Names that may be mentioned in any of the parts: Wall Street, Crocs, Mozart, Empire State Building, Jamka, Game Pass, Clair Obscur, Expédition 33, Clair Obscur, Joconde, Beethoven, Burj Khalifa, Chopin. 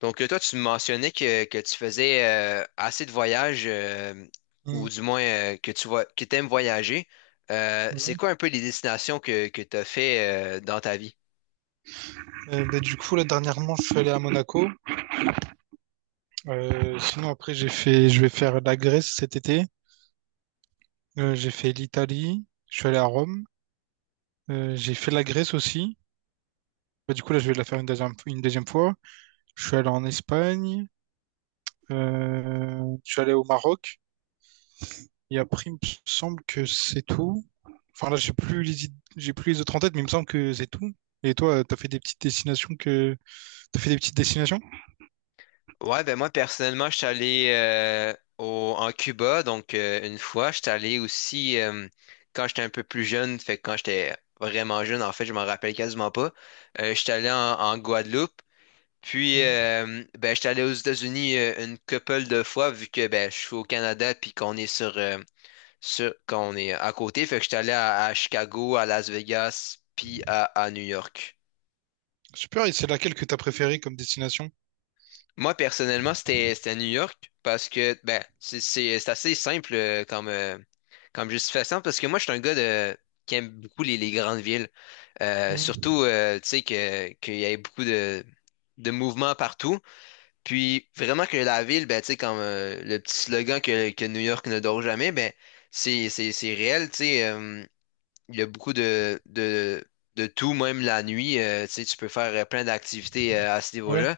Toi, tu me mentionnais que tu faisais assez de voyages, ou Mm. du moins que tu vois, que t'aimes voyager. C'est Ouais. quoi un peu les destinations que tu as fait dans ta vie? Du coup, là, dernièrement, je suis allé à Monaco. Sinon, après, je vais faire la Grèce cet été. J'ai fait l'Italie. Je suis allé à Rome. J'ai fait la Grèce aussi. Du coup, là, je vais la faire une deuxième fois. Je suis allé en Espagne. Je suis allé au Maroc. Et après, il me semble que c'est tout. Enfin, là, j'ai plus les autres en tête, mais il me semble que c'est tout. Et toi, t'as fait des petites t'as fait des petites destinations? Ouais, ben moi, personnellement, je suis allé en Cuba, une fois. Je suis allé aussi quand j'étais un peu plus jeune, fait que quand j'étais vraiment jeune, en fait, je m'en rappelle quasiment pas. Je suis allé en Guadeloupe. Puis, Mhm. euh, ben, j'étais allé aux États-Unis une couple de fois, vu que ben, je suis au Canada, puis qu'on est qu'on est à côté. Fait que j'étais allé à Chicago, à Las Vegas, puis à New York. Super, et c'est laquelle que t'as préférée comme destination? Moi, personnellement, c'était à New York, parce que ben, c'est assez simple comme justification, parce que moi, je suis un gars de, qui aime beaucoup les grandes villes. Euh, Mhm. surtout, euh, tu sais, qu'il y a beaucoup de mouvements partout. Puis vraiment que la ville, ben, tu sais, comme le petit slogan que New York ne dort jamais, ben, c'est réel, tu sais. Il y a beaucoup de tout, même la nuit. Tu sais, tu peux faire plein d'activités à ce Ouais. niveau-là.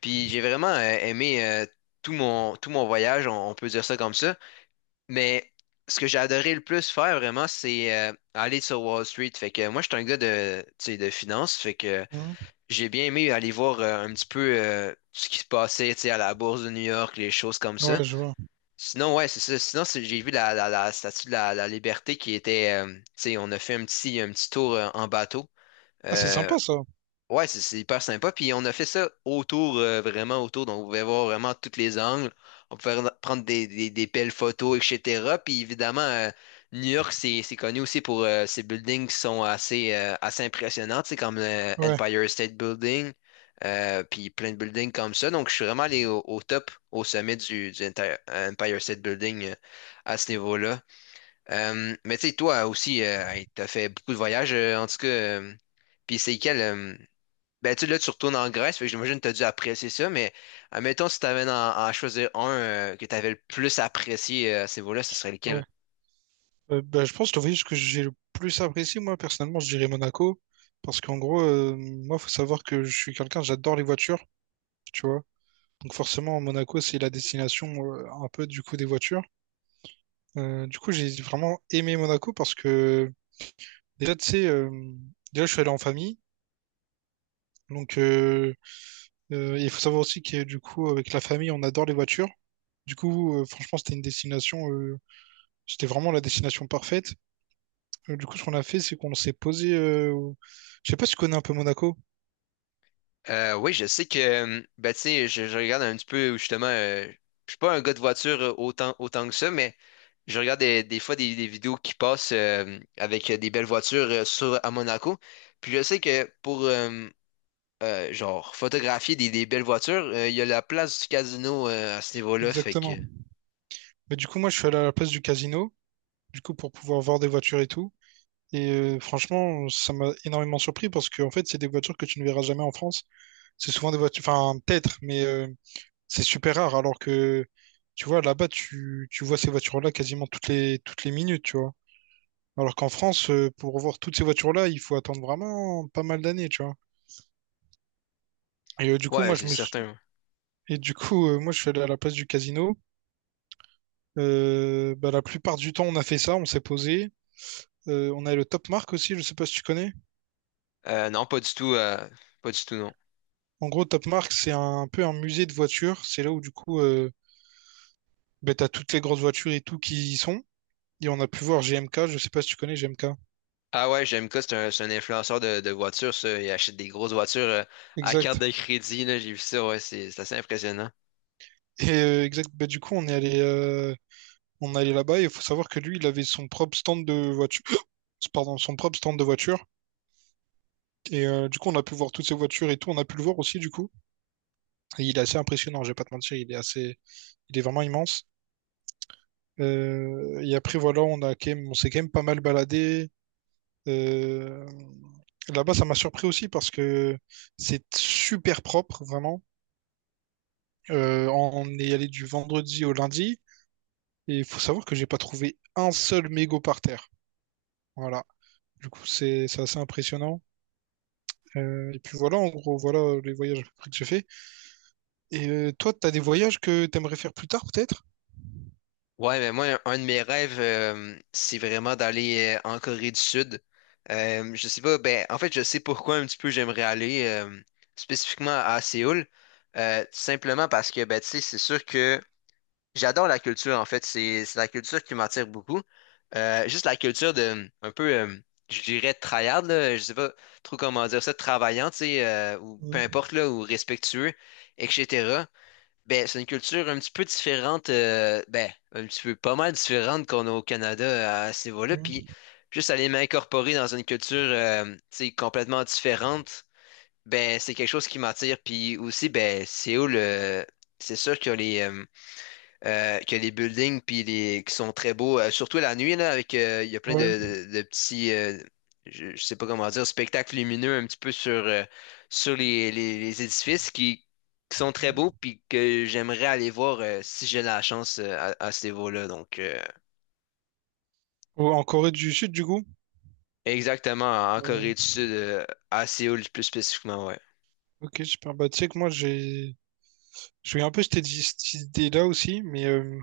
Puis j'ai vraiment aimé tout mon voyage, on peut dire ça comme ça. Mais ce que j'ai adoré le plus faire, vraiment, c'est aller sur Wall Street. Fait que moi, je suis un gars de, tu sais, de finance. Fait que Mhm. j'ai bien aimé aller voir un petit peu ce qui se passait, tu sais, à la Bourse de New York, les choses comme ça. Ouais, je vois. Sinon, ouais, c'est ça. J'ai vu la statue de la liberté qui était, tu sais, on a fait un petit tour en bateau. Ah, c'est Euh, sympa ça. Ouais, c'est hyper sympa. Puis on a fait ça autour, vraiment autour. Donc, on pouvait voir vraiment tous les angles. On pouvait prendre des belles photos, etc. Puis évidemment, New York, c'est connu aussi pour ses buildings qui sont assez impressionnants, tu sais, comme le Ouais, Empire State Building, puis plein de buildings comme ça. Donc, je suis vraiment allé au top, au sommet du Empire State Building à ce niveau-là. Mais tu sais, toi aussi, tu as fait beaucoup de voyages, en tout cas. Puis c'est quel. Ben, tu sais, là, tu retournes en Grèce, fait que j'imagine que tu as dû apprécier ça, mais admettons, si tu avais à choisir un que tu avais le plus apprécié à ce niveau-là, ce serait ouais. lequel? Je pense que le voyage que j'ai le plus apprécié, moi, personnellement, je dirais Monaco. Parce qu'en gros, moi, faut savoir que je suis quelqu'un, j'adore les voitures, tu vois. Donc forcément, Monaco, c'est la destination un peu du coup des voitures. Du coup, j'ai vraiment aimé Monaco parce que déjà, tu sais, je suis allé en famille. Donc, il faut savoir aussi que du coup, avec la famille, on adore les voitures. Du coup, franchement, c'était vraiment la destination parfaite. Du coup, ce qu'on a fait, c'est qu'on s'est Je sais pas si tu connais un peu Monaco, Oui, je sais que, ben, tu sais, je regarde un petit peu, justement, je suis pas un gars de voiture autant que ça, mais je regarde des fois des vidéos qui passent avec des belles voitures à Monaco. Puis je sais que pour genre, photographier des belles voitures, il y a la place du casino à ce niveau-là, fait exactement. que, Mais du coup, moi, je suis allé à la place du casino, du coup, pour pouvoir voir des voitures et tout. Et franchement, ça m'a énormément surpris parce que, en fait, c'est des voitures que tu ne verras jamais en France. C'est souvent des voitures, enfin, peut-être, mais c'est super rare. Alors que, tu vois, là-bas, tu vois ces voitures-là quasiment toutes les minutes, tu vois. Alors qu'en France, pour voir toutes ces voitures-là, il faut attendre vraiment pas mal d'années, tu vois. Et du coup, moi, ouais, c'est je me suis... certain. Et du coup, moi, je suis allé à la place du casino. La plupart du temps, on a fait ça, on s'est posé. On a le Top Mark aussi, je sais pas si tu connais. Non, pas du tout. Pas du tout, non. En gros, Top Mark, c'est un peu un musée de voitures. C'est là où, du coup, t'as toutes les grosses voitures et tout qui y sont. Et on a pu voir GMK, je sais pas si tu connais GMK. Ah ouais, Jamka, c'est un influenceur de voitures, ça. Il achète des grosses voitures à carte Exact. de crédit, là. J'ai vu ça, ouais, c'est assez impressionnant. Et du coup, on est allé là-bas et il faut savoir que lui, il avait son propre stand de voiture. Pardon, son propre stand de voiture. Et du coup, on a pu voir toutes ces voitures et tout. On a pu le voir aussi, du coup. Et il est assez impressionnant, je vais pas te mentir. Il est vraiment immense. Et après, voilà, on s'est quand même pas mal baladé. Euh, là-bas, ça m'a surpris aussi parce que c'est super propre, vraiment. On est allé du vendredi au lundi et il faut savoir que j'ai pas trouvé un seul mégot par terre. Voilà. Du coup, c'est assez impressionnant. Et puis voilà, en gros, voilà les voyages à peu près que j'ai fait. Et toi, t'as des voyages que t'aimerais faire plus tard, peut-être? Ouais, mais moi, un de mes rêves, c'est vraiment d'aller en Corée du Sud. Je sais pas, ben, en fait, je sais pourquoi un petit peu j'aimerais aller spécifiquement à Séoul. Tout simplement parce que, ben, tu sais, c'est sûr que. J'adore la culture, en fait. C'est la culture qui m'attire beaucoup. Juste la culture de, un peu, je dirais, tryhard, là, je sais pas trop comment dire ça, travaillant, tu sais, ou peu Mhm, importe, là, ou respectueux, etc. Ben, c'est une culture un petit peu différente, ben, un petit peu pas mal différente qu'on a au Canada à ce niveau-là. Puis, mhm, juste aller m'incorporer dans une culture, tu sais, complètement différente, ben, c'est quelque chose qui m'attire. Puis aussi, ben, c'est où le. C'est sûr que les. Que les buildings puis les qui sont très beaux, surtout la nuit là, avec il y a plein Ouais. De petits je sais pas comment dire, spectacles lumineux un petit peu sur les édifices qui sont très beaux Mhm. puis que j'aimerais aller voir si j'ai la chance à ce niveau-là. Ou en Corée du Sud, du coup? Exactement en Corée Ouais. du Sud, à Séoul plus spécifiquement, ouais. Ok, super. Bah, tu sais que moi, je suis un peu cette idée-là aussi, mais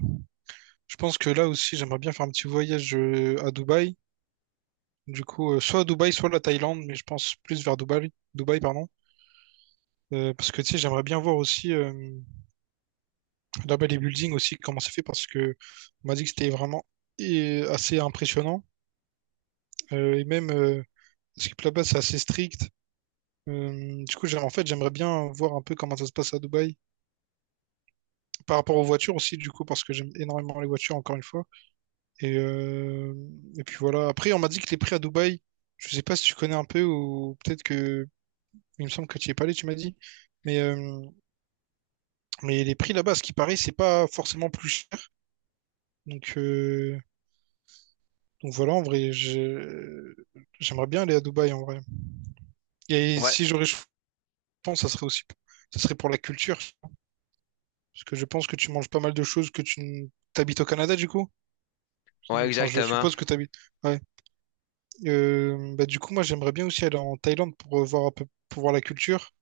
je pense que là aussi, j'aimerais bien faire un petit voyage à Dubaï. Du coup, soit à Dubaï, soit à la Thaïlande, mais je pense plus vers Dubaï, pardon. Parce que tu sais, j'aimerais bien voir aussi là-bas les buildings aussi, comment c'est fait, parce que on m'a dit que c'était vraiment assez impressionnant. Euh, et même, euh, parce que là-bas, c'est assez strict. En fait, j'aimerais bien voir un peu comment ça se passe à Dubaï. Par rapport aux voitures aussi, du coup, parce que j'aime énormément les voitures, encore une fois. Et, euh, et puis voilà. Après, on m'a dit que les prix à Dubaï, je sais pas si tu connais un peu ou peut-être que il me semble que tu y es pas allé, tu m'as dit. Mais, euh, mais les prix là-bas, ce qui paraît, c'est pas forcément plus cher. Donc, euh, donc voilà, j'aimerais bien aller à Dubaï en vrai. Et Ouais, si j'aurais choisi, je pense, ça serait pour la culture. Parce que je pense que tu manges pas mal de choses que tu n- t'habites au Canada du coup. ouais, Enfin, je exactement. suppose que t'habites. Ouais. Du coup, moi, j'aimerais bien aussi aller en Thaïlande pour voir un peu, pour voir la culture.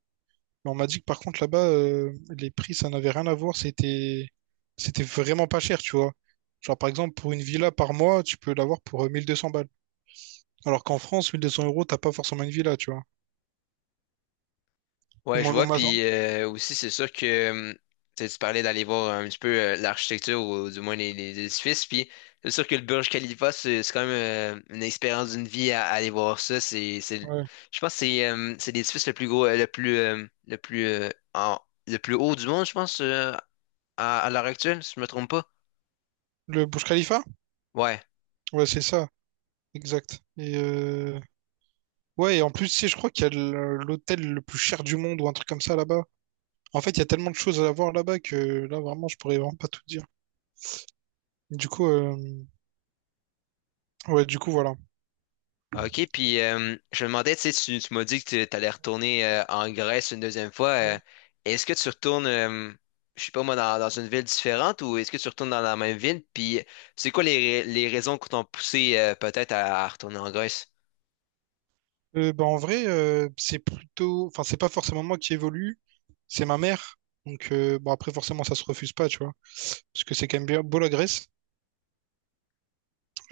Mais on m'a dit que par contre là-bas, les prix, ça n'avait rien à voir. C'était vraiment pas cher, tu vois. Genre par exemple, pour une villa par mois, tu peux l'avoir pour 1200 balles. Alors qu'en France, 1200 euros, t'as pas forcément une villa, tu vois. Et Ouais, je moi, on vois. m'a- Puis aussi, c'est sûr que tu sais, tu parlais d'aller voir un petit peu l'architecture ou du moins les édifices. Puis c'est sûr que le Burj Khalifa, c'est quand même une expérience d'une vie à aller voir ça. Ouais. Je pense que c'est l'édifice le plus gros, en- le plus haut du monde, je pense, à l'heure actuelle, si je me trompe pas. Le Burj Khalifa? Ouais. Ouais, c'est ça. Exact. Et ouais, et en plus, tu sais, je crois qu'il y a le- l'hôtel le plus cher du monde ou un truc comme ça là-bas. En fait, il y a tellement de choses à voir là-bas que là, vraiment, je pourrais vraiment pas tout dire. Du coup, ouais, du coup, voilà. OK, puis je me demandais, tu sais, tu m'as dit que tu allais retourner en Grèce une deuxième fois. Est-ce que tu retournes, je sais pas moi, dans une ville différente ou est-ce que tu retournes dans la même ville? Puis c'est quoi les raisons qui t'ont poussé peut-être à retourner en Grèce? C'est plutôt, enfin, c'est pas forcément moi qui évolue, c'est ma mère. Donc, bon, après, forcément, ça se refuse pas, tu vois, parce que c'est quand même bien beau la Grèce.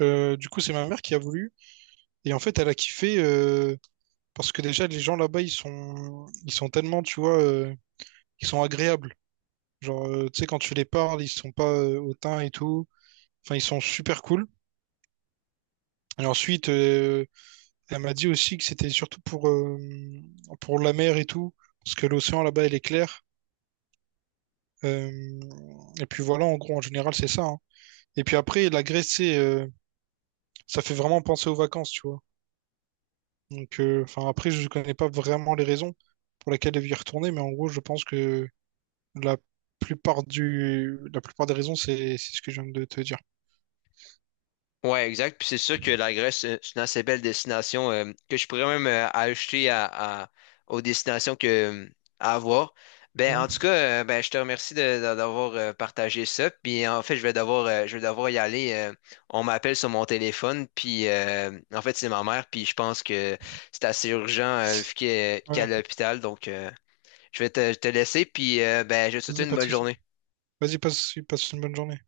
Du coup, c'est ma mère qui a voulu, et en fait, elle a kiffé parce que déjà, les gens ils sont tellement, tu vois, ils sont agréables. Genre, tu sais, quand tu les parles, ils sont pas hautains et tout. Enfin, ils sont super cool. Et ensuite, elle m'a dit aussi que c'était surtout pour la mer et tout, parce que l'océan là-bas, elle est claire. Euh, et puis voilà, en gros, en général, c'est ça, hein. Et puis après, ça fait vraiment penser aux vacances, tu vois. Donc, enfin, après, je connais pas vraiment les raisons pour lesquelles elle veut y retourner, mais en gros, je pense que la la plupart des raisons, c'est ce que je viens de te dire. Ouais, exact. Puis c'est sûr que la Grèce, c'est une assez belle destination que je pourrais même aux destinations à avoir. Ben, en tout Mhm. cas, ben, je te remercie d'avoir partagé ça. Puis en fait, je vais devoir y aller. On m'appelle sur mon téléphone. Puis en fait, c'est ma mère. Puis je pense que c'est assez urgent vu qu'elle Ouais, qu'elle est à l'hôpital. Je vais te laisser. Puis ben, je te souhaite vas-y, une pas de bonne souci. journée. Vas-y, passe une bonne journée.